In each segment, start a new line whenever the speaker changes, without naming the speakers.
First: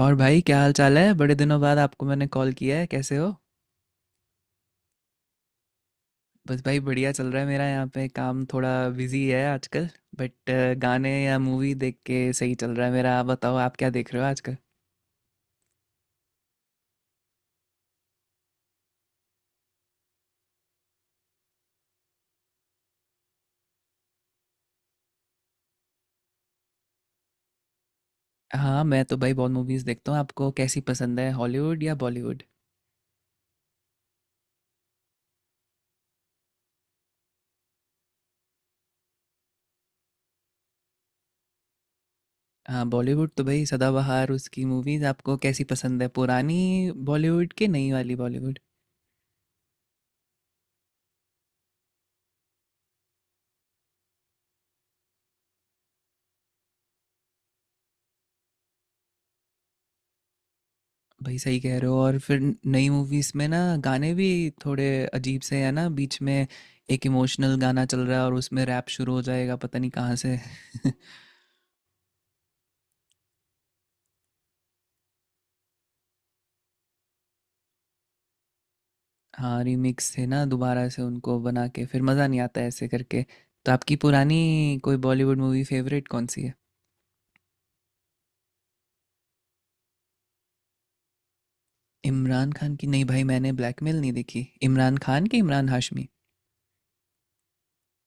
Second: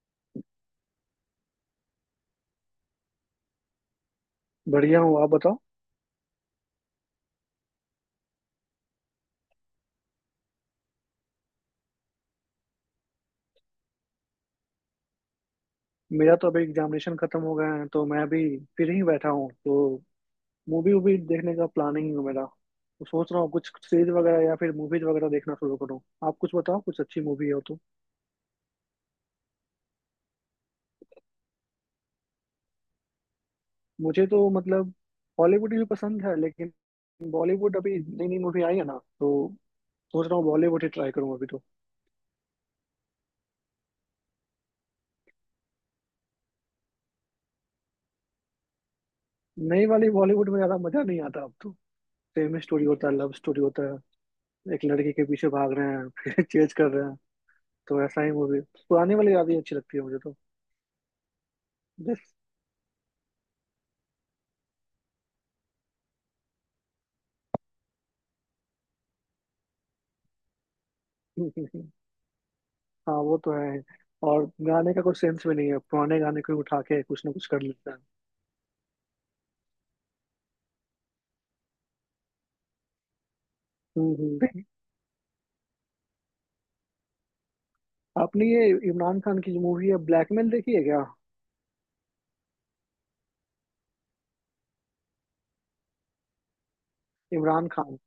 और भाई क्या हाल चाल है। बड़े दिनों बाद आपको मैंने कॉल किया है, कैसे हो?
बढ़िया हूँ। आप बताओ।
बस भाई बढ़िया चल रहा है मेरा। यहाँ पे काम थोड़ा बिजी है आजकल। बट गाने या मूवी देख के सही चल रहा है मेरा। आप बताओ, आप क्या देख रहे हो आजकल?
मेरा तो अभी एग्जामिनेशन खत्म हो गया है, तो मैं अभी फिर ही बैठा हूँ। तो मूवी वूवी देखने का प्लानिंग है मेरा। तो सोच रहा हूँ कुछ सीरीज वगैरह या फिर मूवीज वगैरह देखना शुरू करूँ। आप कुछ बताओ, कुछ अच्छी मूवी हो तो।
हाँ, मैं तो भाई बहुत मूवीज़ देखता हूँ। आपको कैसी पसंद है, हॉलीवुड या बॉलीवुड?
मुझे तो मतलब हॉलीवुड भी पसंद है, लेकिन बॉलीवुड अभी नई नई मूवी आई है ना, तो सोच रहा हूँ बॉलीवुड ही ट्राई करूँ अभी तो।
हाँ, बॉलीवुड तो भाई सदाबहार। उसकी मूवीज़ आपको कैसी पसंद है, पुरानी बॉलीवुड की नई वाली बॉलीवुड?
नई वाली बॉलीवुड में ज्यादा मजा नहीं आता अब तो। सेम स्टोरी होता है, लव स्टोरी होता है। एक लड़की के पीछे भाग रहे हैं फिर चेज कर रहे हैं। तो ऐसा ही मूवी। पुरानी वाली यादें अच्छी लगती है मुझे तो।
भाई सही कह रहे हो। और
बस।
फिर नई मूवीज में ना गाने भी थोड़े अजीब से है ना बीच में। एक इमोशनल गाना चल रहा है और उसमें रैप शुरू हो जाएगा पता नहीं कहाँ से।
हाँ, वो तो है। और गाने का कोई सेंस भी नहीं है। पुराने गाने को उठा के कुछ ना कुछ कर लेता है।
हाँ, रीमिक्स थे ना, दोबारा से उनको बना के फिर मज़ा नहीं आता ऐसे करके। तो आपकी
हम्म,
पुरानी कोई बॉलीवुड मूवी फेवरेट कौन सी है?
आपने ये इमरान खान की जो मूवी है ब्लैकमेल देखी है क्या?
इमरान खान की? नहीं भाई, मैंने ब्लैकमेल नहीं देखी। इमरान खान की? इमरान हाशमी?
इमरान खान।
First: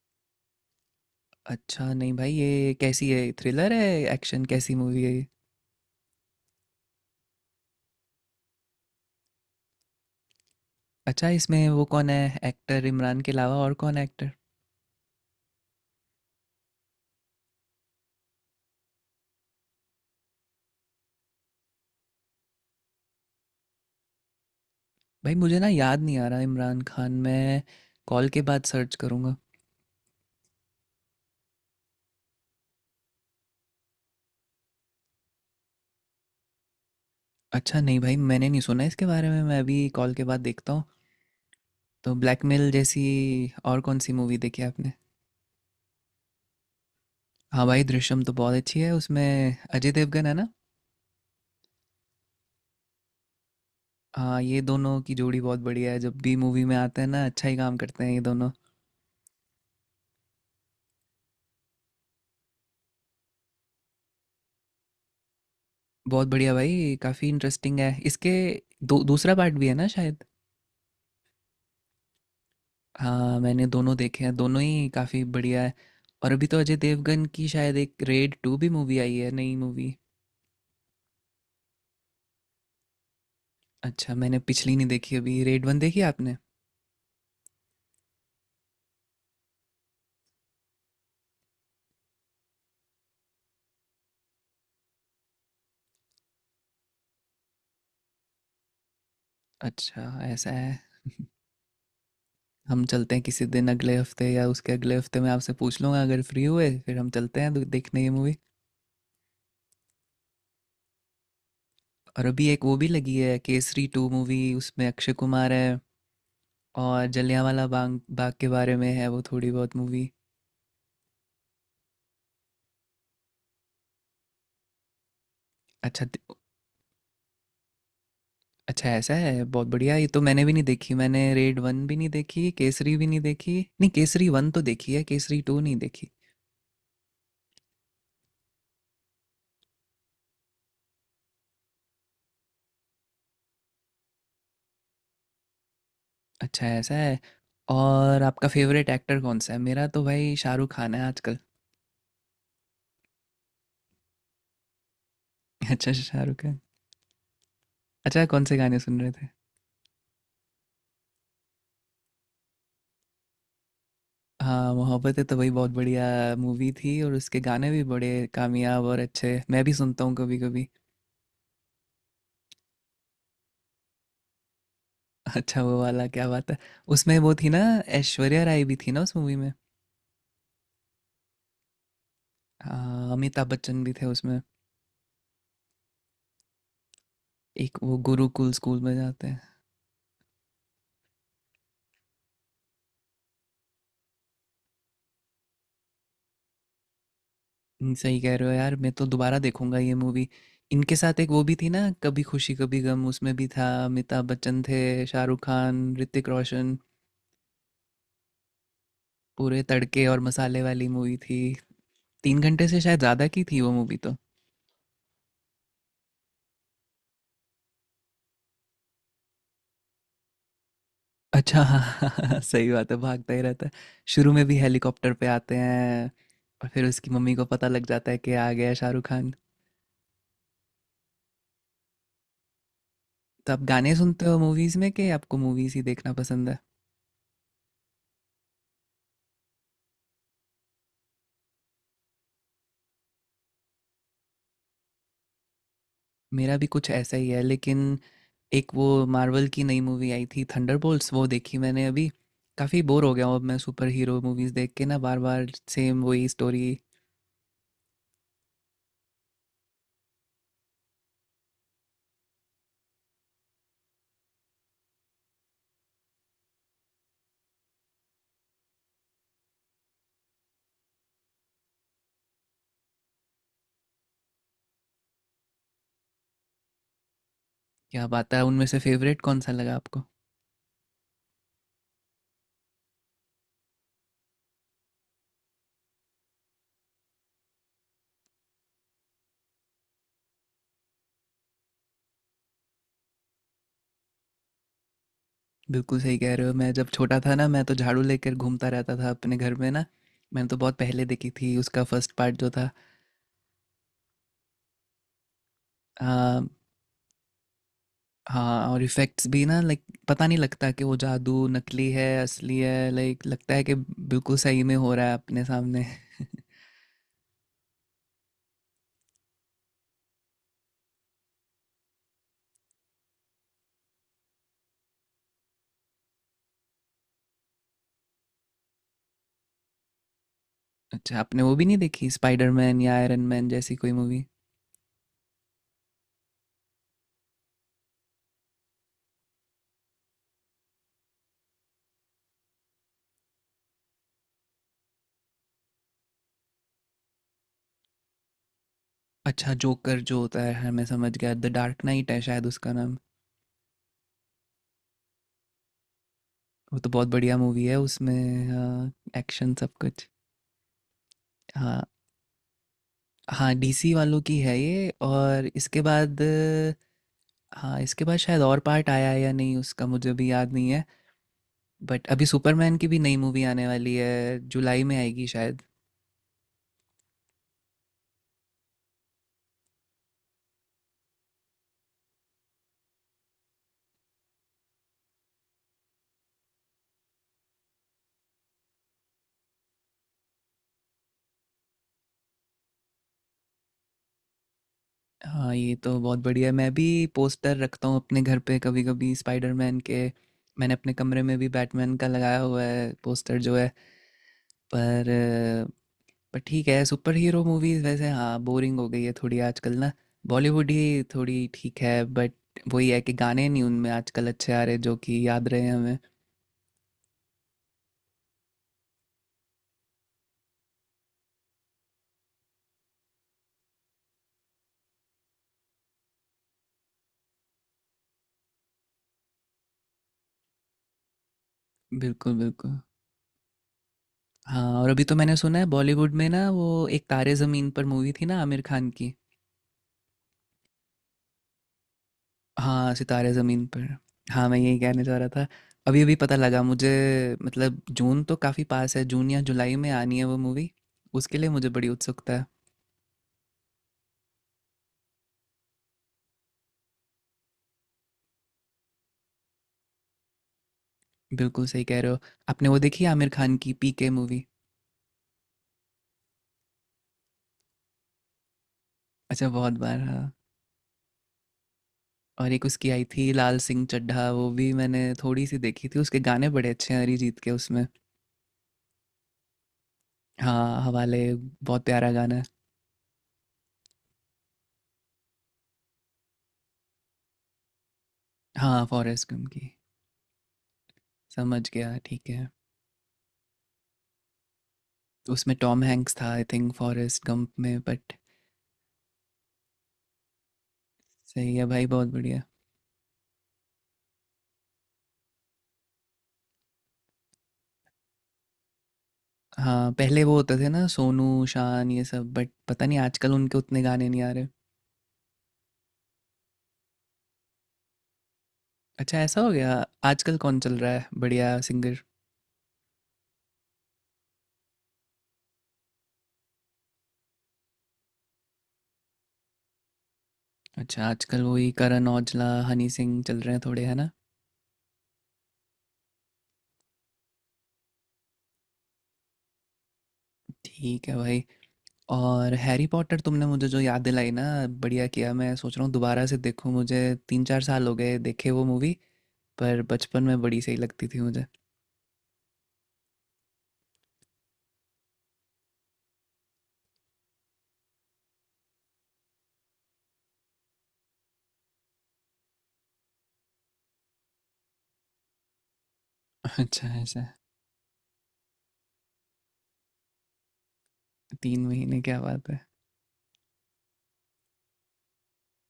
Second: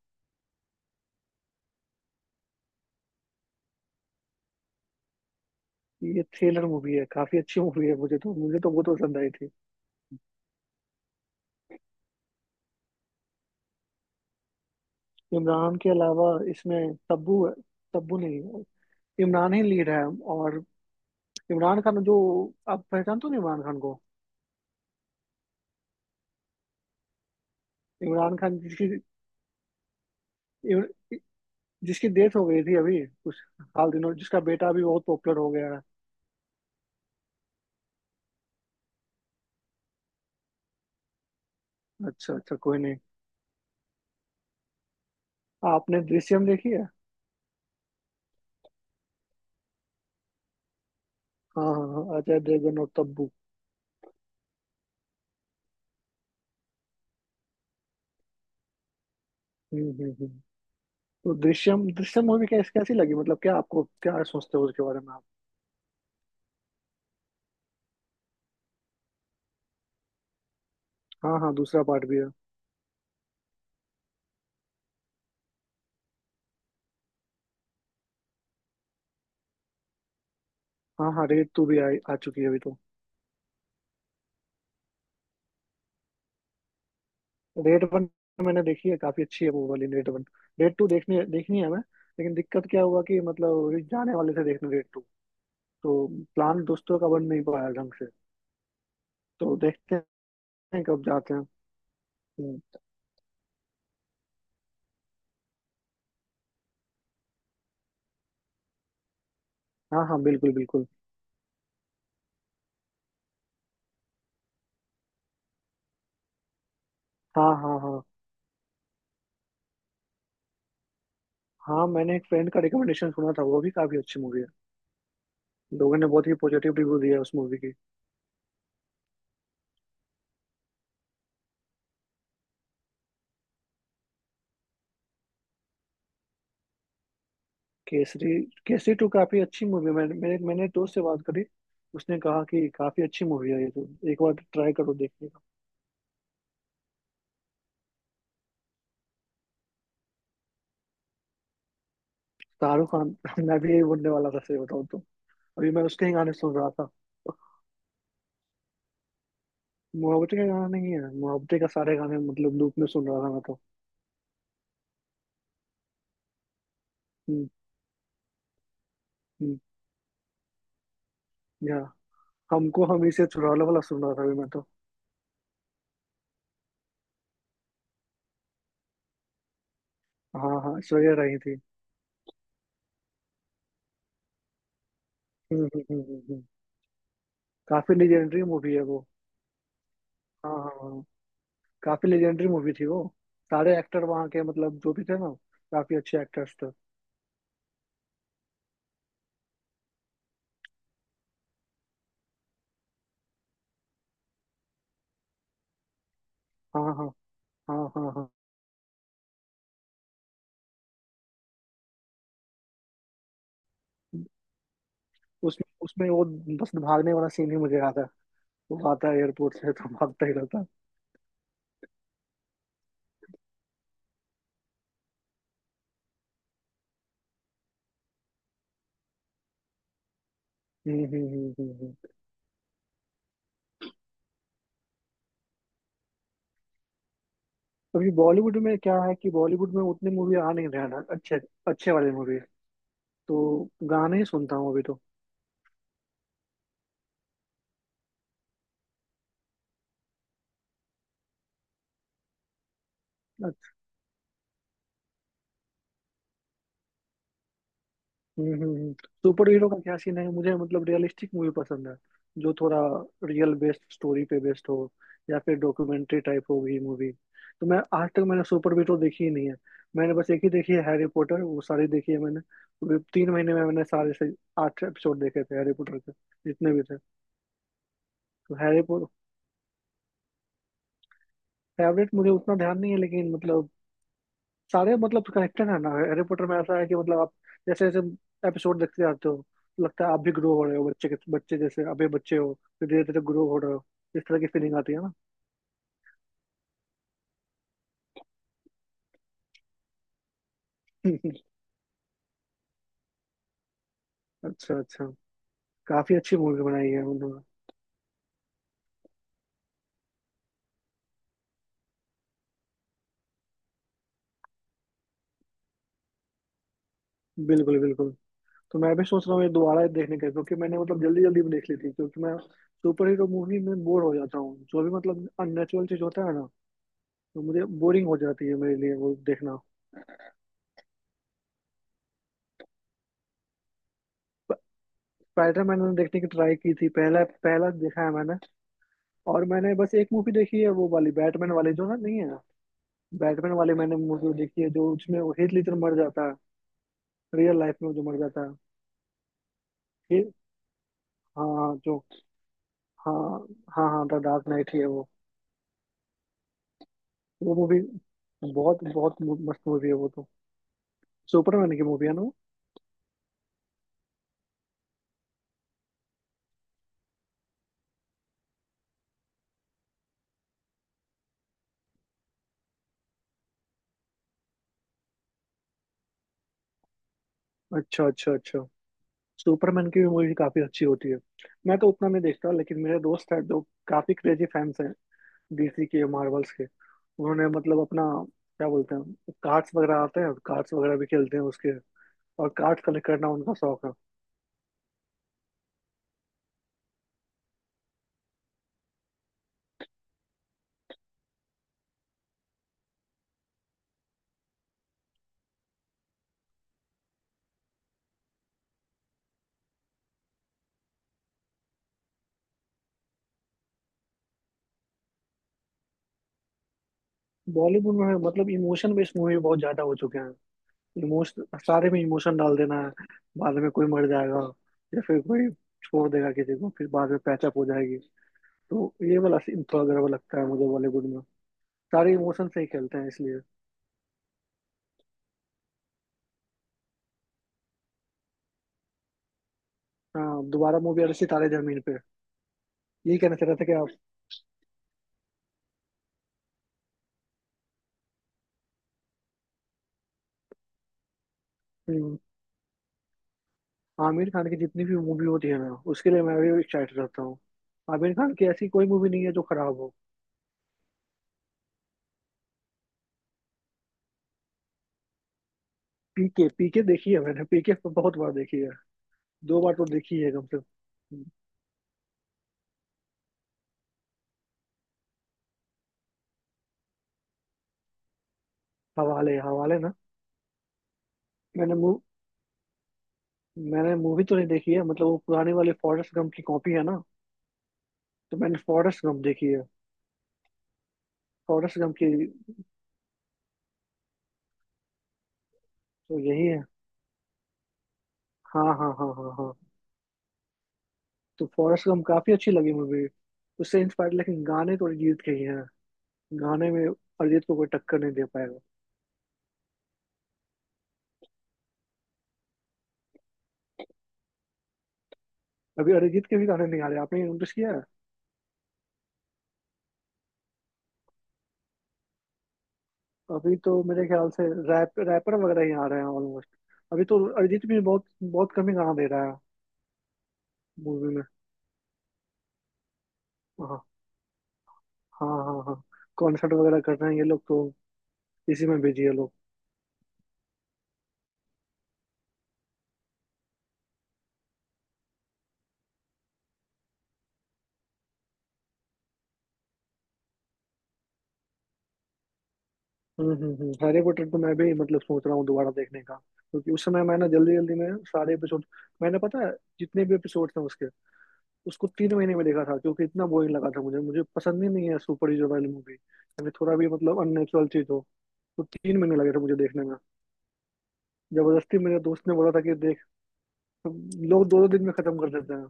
अच्छा, नहीं भाई, ये कैसी है, थ्रिलर है, एक्शन, कैसी मूवी है ये?
ये थ्रिलर मूवी है, काफी अच्छी मूवी है। मुझे तो बहुत पसंद आई थी।
अच्छा, इसमें वो कौन है एक्टर, इमरान के अलावा और कौन है एक्टर?
इमरान के अलावा इसमें तब्बू है। तब्बू नहीं, इमरान ही लीड है। और इमरान खान जो, आप पहचानते हो ना इमरान खान को?
भाई मुझे ना याद नहीं आ रहा। इमरान खान मैं कॉल
इमरान
के
खान
बाद
जिसकी
सर्च करूँगा।
जिसकी डेथ हो गई थी अभी कुछ हाल दिनों, जिसका बेटा अभी बहुत पॉपुलर हो गया है।
अच्छा, नहीं भाई, मैंने नहीं सुना इसके बारे में। मैं अभी कॉल के बाद देखता हूँ। तो
अच्छा अच्छा,
ब्लैकमेल
कोई नहीं।
जैसी और कौन सी मूवी देखी आपने?
हाँ, आपने दृश्यम देखी है?
हाँ भाई, दृश्यम तो बहुत अच्छी है। उसमें अजय देवगन है ना।
हाँ हाँ हाँ, अजय देवगन और तब्बू।
हाँ, ये दोनों की जोड़ी बहुत बढ़िया है। जब भी मूवी में आते हैं ना अच्छा ही काम करते हैं ये दोनों।
हम्म हम्म हम्म। तो दृश्यम दृश्यम मूवी कैसी कैसी लगी, मतलब क्या आपको क्या सोचते हो उसके बारे में आप?
बहुत बढ़िया भाई, काफ़ी इंटरेस्टिंग है इसके। दो दूसरा पार्ट भी है ना शायद।
हाँ हाँ, दूसरा पार्ट भी है।
हाँ, मैंने दोनों देखे हैं, दोनों ही काफ़ी बढ़िया है। और अभी तो अजय देवगन की शायद एक रेड टू भी मूवी आई है, नई मूवी।
हाँ हाँ, रेड टू भी आ चुकी है अभी तो।
अच्छा, मैंने पिछली नहीं देखी। अभी रेड वन देखी आपने?
रेड वन मैंने देखी है, काफी अच्छी है वो वाली रेड वन। रेड टू देखनी देखनी है मैं। लेकिन दिक्कत क्या हुआ कि मतलब अभी जाने वाले थे देखने रेड टू, तो प्लान दोस्तों का बन नहीं पाया ढंग से, तो देखते
अच्छा, ऐसा है।
हैं कब जाते हैं। हम्म।
हम चलते हैं किसी दिन, अगले हफ्ते या उसके अगले हफ्ते मैं आपसे पूछ लूँगा अगर फ्री हुए, फिर हम चलते हैं देखने ये मूवी।
हाँ हाँ, बिल्कुल बिल्कुल।
और अभी एक वो भी लगी है केसरी टू मूवी, उसमें अक्षय कुमार है। और
हाँ
जलियांवाला
हाँ
बाग
हाँ
बाग के बारे में है वो थोड़ी बहुत मूवी।
हाँ। मैंने एक फ्रेंड का रिकमेंडेशन सुना था, वो भी काफी अच्छी मूवी है। लोगों
अच्छा
ने बहुत ही पॉजिटिव रिव्यू दिया है उस मूवी की।
अच्छा, ऐसा है, बहुत बढ़िया। ये तो मैंने भी नहीं देखी। मैंने रेड वन भी नहीं देखी, केसरी भी नहीं देखी। नहीं, केसरी वन तो देखी है, केसरी टू नहीं देखी।
केसरी। केसरी टू काफी अच्छी मूवी है। मैंने मैंने मैंने एक दोस्त से बात करी। उसने कहा कि काफी अच्छी मूवी है ये तो। एक बार ट्राई करो देखने का।
अच्छा, ऐसा है। और आपका फेवरेट एक्टर कौन सा है? मेरा तो भाई शाहरुख खान है आजकल।
शाहरुख खान। मैं भी यही बोलने वाला था, सही बताऊँ तो। अभी मैं
अच्छा,
उसके ही गाने
शाहरुख
सुन
खान।
रहा था।
अच्छा, कौन से गाने सुन रहे थे?
मुहब्बतें का गाना नहीं है, मुहब्बतें का सारे गाने मतलब लूप में सुन रहा था मैं तो।
हाँ, मोहब्बतें तो भाई बहुत बढ़िया मूवी थी। और उसके
हम्म,
गाने भी बड़े कामयाब और अच्छे,
हम्म।
मैं भी सुनता हूँ कभी कभी।
या हमको हम इसे चुरा लो वाला सुन रहा था अभी मैं तो।
अच्छा, वो वाला? क्या बात है। उसमें वो थी ना, ऐश्वर्या राय भी थी ना उस मूवी में।
हाँ हाँ, श्रेया रही थी।
हाँ, अमिताभ बच्चन भी थे उसमें।
हम्म,
एक
काफी
वो
लेजेंडरी
गुरुकुल
मूवी
स्कूल
है
में
वो।
जाते हैं।
हाँ हाँ हाँ, काफी लेजेंडरी मूवी थी वो। सारे एक्टर वहाँ के मतलब जो भी थे ना, काफी अच्छे एक्टर्स थे।
सही कह रहे हो यार। मैं तो दोबारा देखूंगा ये मूवी। इनके साथ एक वो भी थी ना कभी खुशी कभी गम, उसमें भी था, अमिताभ बच्चन थे, शाहरुख खान, ऋतिक रोशन।
हाँ हाँ हाँ हाँ हाँ।
पूरे तड़के और मसाले वाली मूवी थी। 3 घंटे से शायद ज़्यादा की थी वो मूवी तो।
उसमें उसमें वो बस भागने वाला सीन ही मुझे याद है। वो आता है एयरपोर्ट से तो भागता ही रहता है।
अच्छा हाँ हाँ, हाँ, सही बात है, भागता ही रहता है। शुरू में भी हेलीकॉप्टर पे आते हैं, और फिर उसकी मम्मी को पता लग जाता है कि आ गया शाहरुख खान।
हम्म हम्म हम्म हम्म, हम्म।
तो आप गाने सुनते हो मूवीज़ में, कि आपको मूवीज़ ही देखना पसंद है?
अभी बॉलीवुड में क्या है कि बॉलीवुड में उतनी मूवी आ नहीं रहा ना अच्छे, अच्छे वाले मूवी। तो गाने ही सुनता हूँ अभी तो।
मेरा भी कुछ ऐसा ही है। लेकिन एक वो मार्वल की नई मूवी आई थी थंडरबोल्ट्स, वो देखी मैंने अभी। काफ़ी बोर हो गया हूँ अब मैं सुपर हीरो मूवीज़ देख के ना, बार बार सेम वही स्टोरी।
हम्म हम्म, हम्म। सुपर हीरो का क्या सीन है? मुझे मतलब रियलिस्टिक मूवी पसंद है, जो थोड़ा रियल बेस्ड स्टोरी पे बेस्ड हो, या फिर डॉक्यूमेंट्री टाइप हो गई मूवी। तो मैं आज तक मैंने सुपर हीरो देखी ही नहीं है। मैंने बस एक ही देखी है हैरी पॉटर। वो सारी देखी है मैंने। तो भी 3 महीने में मैंने सारे से 8 एपिसोड देखे थे हैरी पॉटर के, जितने भी थे।
क्या बात है,
तो
उनमें से
हैरी पॉटर।
फेवरेट कौन सा लगा आपको?
फेवरेट मुझे उतना ध्यान नहीं है, लेकिन मतलब सारे मतलब कनेक्टेड है ना। हैरी पॉटर में ऐसा है कि मतलब आप जैसे जैसे एपिसोड देखते जाते हो, तो लगता है आप भी ग्रो हो रहे हो। बच्चे के बच्चे, जैसे अभी बच्चे हो, फिर धीरे धीरे ग्रो हो रहे हो। इस तरह की फीलिंग आती है ना।
बिल्कुल सही कह रहे हो। मैं जब छोटा था ना, मैं तो झाड़ू लेकर घूमता रहता था अपने घर में ना। मैंने तो बहुत पहले देखी थी उसका फर्स्ट पार्ट जो था।
अच्छा अच्छा। काफी
आ,
अच्छी मूवी बनाई है उन्होंने।
हाँ, और इफ़ेक्ट्स भी ना, लाइक पता नहीं लगता कि वो जादू नकली है असली है। लाइक लगता है कि बिल्कुल सही में हो रहा है अपने सामने।
बिल्कुल बिल्कुल। तो मैं भी सोच रहा हूँ ये दोबारा ही देखने का, क्योंकि मैंने मतलब जल्दी जल्दी में देख ली थी, क्योंकि मैं सुपर हीरो मूवी में बोर हो जाता हूँ। जो भी मतलब अननेचुरल चीज होता है ना, तो मुझे बोरिंग हो जाती है, मेरे लिए वो देखना।
अच्छा, आपने वो भी नहीं देखी स्पाइडरमैन या आयरन मैन जैसी कोई मूवी?
स्पाइडर मैंने देखने की ट्राई की थी, पहला पहला देखा है मैंने। और मैंने बस एक मूवी देखी है वो वाली बैटमैन वाली, जो ना नहीं है बैटमैन वाली। मैंने मूवी देखी है जो, उसमें वो हीथ ledger मर जाता है, रियल लाइफ में जो मर जाता है।
अच्छा, जोकर जो
हे-
होता है, हाँ मैं समझ गया,
हाँ
द
हाँ,
डार्क
जो।
नाइट है शायद उसका नाम।
हाँ हाँ हाँ, द डार्क नाइट ही है वो।
वो तो बहुत बढ़िया
वो
मूवी है।
मूवी
उसमें
बहुत
हाँ,
बहुत
एक्शन
मस्त
सब
मूवी है
कुछ।
वो तो। सुपरमैन
हाँ,
की मूवी है ना वो?
हाँ डीसी वालों की है ये, और इसके बाद हाँ, इसके बाद शायद और पार्ट आया है या नहीं, उसका मुझे भी याद नहीं है। बट अभी सुपरमैन की भी नई मूवी आने वाली है, जुलाई में आएगी शायद।
अच्छा अच्छा अच्छा। सुपरमैन की भी मूवी काफी अच्छी होती है। मैं तो उतना नहीं देखता, लेकिन मेरे दोस्त हैं जो काफी क्रेजी फैंस हैं डीसी के मार्वल्स के। उन्होंने मतलब अपना क्या बोलते हैं, कार्ड्स वगैरह आते हैं, कार्ड्स वगैरह भी खेलते हैं उसके। और कार्ड कलेक्ट करना उनका शौक है।
हाँ, ये तो बहुत बढ़िया। मैं भी पोस्टर रखता हूँ अपने घर पे कभी कभी स्पाइडरमैन के। मैंने अपने कमरे में भी बैटमैन का लगाया हुआ है पोस्टर जो है। पर अ, पर ठीक है, सुपर हीरो मूवीज वैसे हाँ बोरिंग हो गई है थोड़ी आजकल ना। बॉलीवुड ही थोड़ी ठीक है, बट वही है कि गाने नहीं उनमें आजकल अच्छे आ रहे जो कि याद रहे हमें।
बॉलीवुड में मतलब इमोशन बेस्ड मूवी बहुत ज्यादा हो चुके हैं। इमोशन सारे में इमोशन डाल देना है। बाद में कोई मर जाएगा, या फिर कोई छोड़ देगा किसी को, फिर बाद में पैचअप हो जाएगी। तो ये वाला सीन थोड़ा गड़बड़ लगता है मुझे बॉलीवुड में। सारे
बिल्कुल
इमोशन से ही
बिल्कुल।
खेलते हैं इसलिए।
हाँ, और अभी तो मैंने सुना है बॉलीवुड में ना वो एक तारे ज़मीन पर मूवी थी ना आमिर खान की।
हाँ, दोबारा मूवी आ रही थी तारे जमीन पे।
हाँ,
यही
सितारे
कहना चाह रहा
ज़मीन
था कि
पर।
आप।
हाँ, मैं यही कहने जा रहा था। अभी-अभी पता लगा मुझे। मतलब जून तो काफ़ी पास है, जून या जुलाई में आनी है वो मूवी। उसके लिए मुझे बड़ी
हम्म।
उत्सुकता है।
आमिर खान की जितनी भी मूवी होती है ना, उसके लिए मैं भी एक्साइटेड रहता हूँ। आमिर खान की ऐसी कोई मूवी नहीं है जो खराब हो।
बिल्कुल सही कह रहे हो। आपने वो देखी है आमिर खान की पीके मूवी?
पीके, पीके देखी है मैंने। पीके बहुत बार देखी है।
अच्छा,
दो
बहुत
बार तो
बार
देखी
हाँ।
है कम से कम।
और एक उसकी आई थी लाल सिंह चड्ढा, वो भी मैंने थोड़ी-सी देखी थी। उसके गाने बड़े अच्छे हैं अरिजीत के उसमें।
हवाले हवाले ना।
हाँ, हवाले
मैंने
बहुत
मूव
प्यारा गाना है।
मैंने मूवी तो नहीं देखी है, मतलब वो पुराने वाले फॉरेस्ट गम की कॉपी है ना। तो मैंने
हाँ,
फॉरेस्ट गम
फॉरेस्ट
देखी
गंप
है।
की। समझ
फॉरेस्ट गम
गया,
की।
ठीक है। उसमें टॉम हैंक्स
तो
था आई
यही है।
थिंक फॉरेस्ट गंप में। बट
हाँ हाँ हाँ हाँ हाँ। तो
सही है भाई,
फॉरेस्ट गम
बहुत
काफी
बढ़िया।
अच्छी लगी मूवी। उससे इंस्पायर, लेकिन गाने तो अरिजीत के ही हैं। गाने में अरिजीत को कोई टक्कर नहीं दे पाएगा।
हाँ, पहले वो होते थे ना सोनू, शान, ये सब, बट पता नहीं आजकल उनके उतने गाने नहीं आ रहे।
अभी अरिजीत के भी गाने नहीं आ रहे, आपने नोटिस किया है?
अच्छा, ऐसा हो गया? आजकल कौन चल रहा है बढ़िया सिंगर?
अभी तो मेरे ख्याल से रैप रैपर वगैरह ही आ रहे हैं ऑलमोस्ट। अभी तो अरिजीत भी बहुत बहुत कम ही गाना दे रहा है।
अच्छा,
मूवी में।
आजकल वही करण औजला, हनी सिंह चल रहे हैं
हाँ
थोड़े, है ना?
हाँ हाँ हाँ। कॉन्सर्ट वगैरह कर रहे हैं ये लोग तो। इसी में बिजी है लोग।
ठीक है भाई। और हैरी पॉटर तुमने मुझे जो याद दिलाई ना, बढ़िया किया। मैं सोच रहा हूँ दोबारा से देखूँ। मुझे 3 4 साल हो गए देखे वो मूवी। पर बचपन में बड़ी सही लगती थी मुझे।
हम्म। हैरी पॉटर तो मैं भी मतलब सोच रहा हूँ दोबारा देखने का, क्योंकि उस समय मैंने जल्दी जल्दी में सारे एपिसोड, मैंने पता है, जितने भी एपिसोड थे उसके, उसको 3 महीने में देखा था, क्योंकि इतना बोरिंग लगा था मुझे। मुझे पसंद ही नहीं है सुपर हीरो वाली मूवी। यानी थोड़ा
अच्छा,
भी मतलब
ऐसा?
अननेचुरल चीज हो, तो 3 महीने लगे थे मुझे देखने में।
तीन
जबरदस्ती मेरे
महीने क्या
दोस्त ने
बात
बोला
है।
था कि देख। तो लोग दो दो दिन में खत्म कर देते हैं।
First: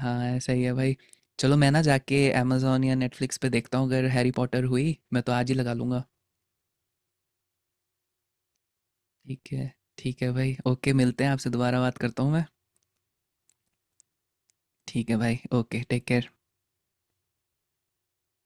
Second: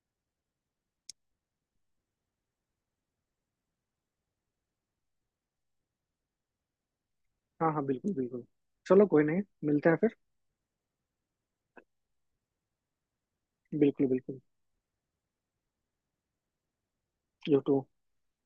हाँ, सही है भाई। चलो मैं ना जाके अमेजोन या नेटफ्लिक्स पे देखता हूँ, अगर हैरी पॉटर हुई मैं तो आज ही लगा लूँगा।
हाँ हाँ, बिल्कुल बिल्कुल। चलो, कोई नहीं।
ठीक है।
मिलते हैं फिर।
ठीक है भाई, ओके, मिलते हैं, आपसे दोबारा बात करता हूँ मैं।
बिल्कुल बिल्कुल।
ठीक है भाई, okay, take care.
You to.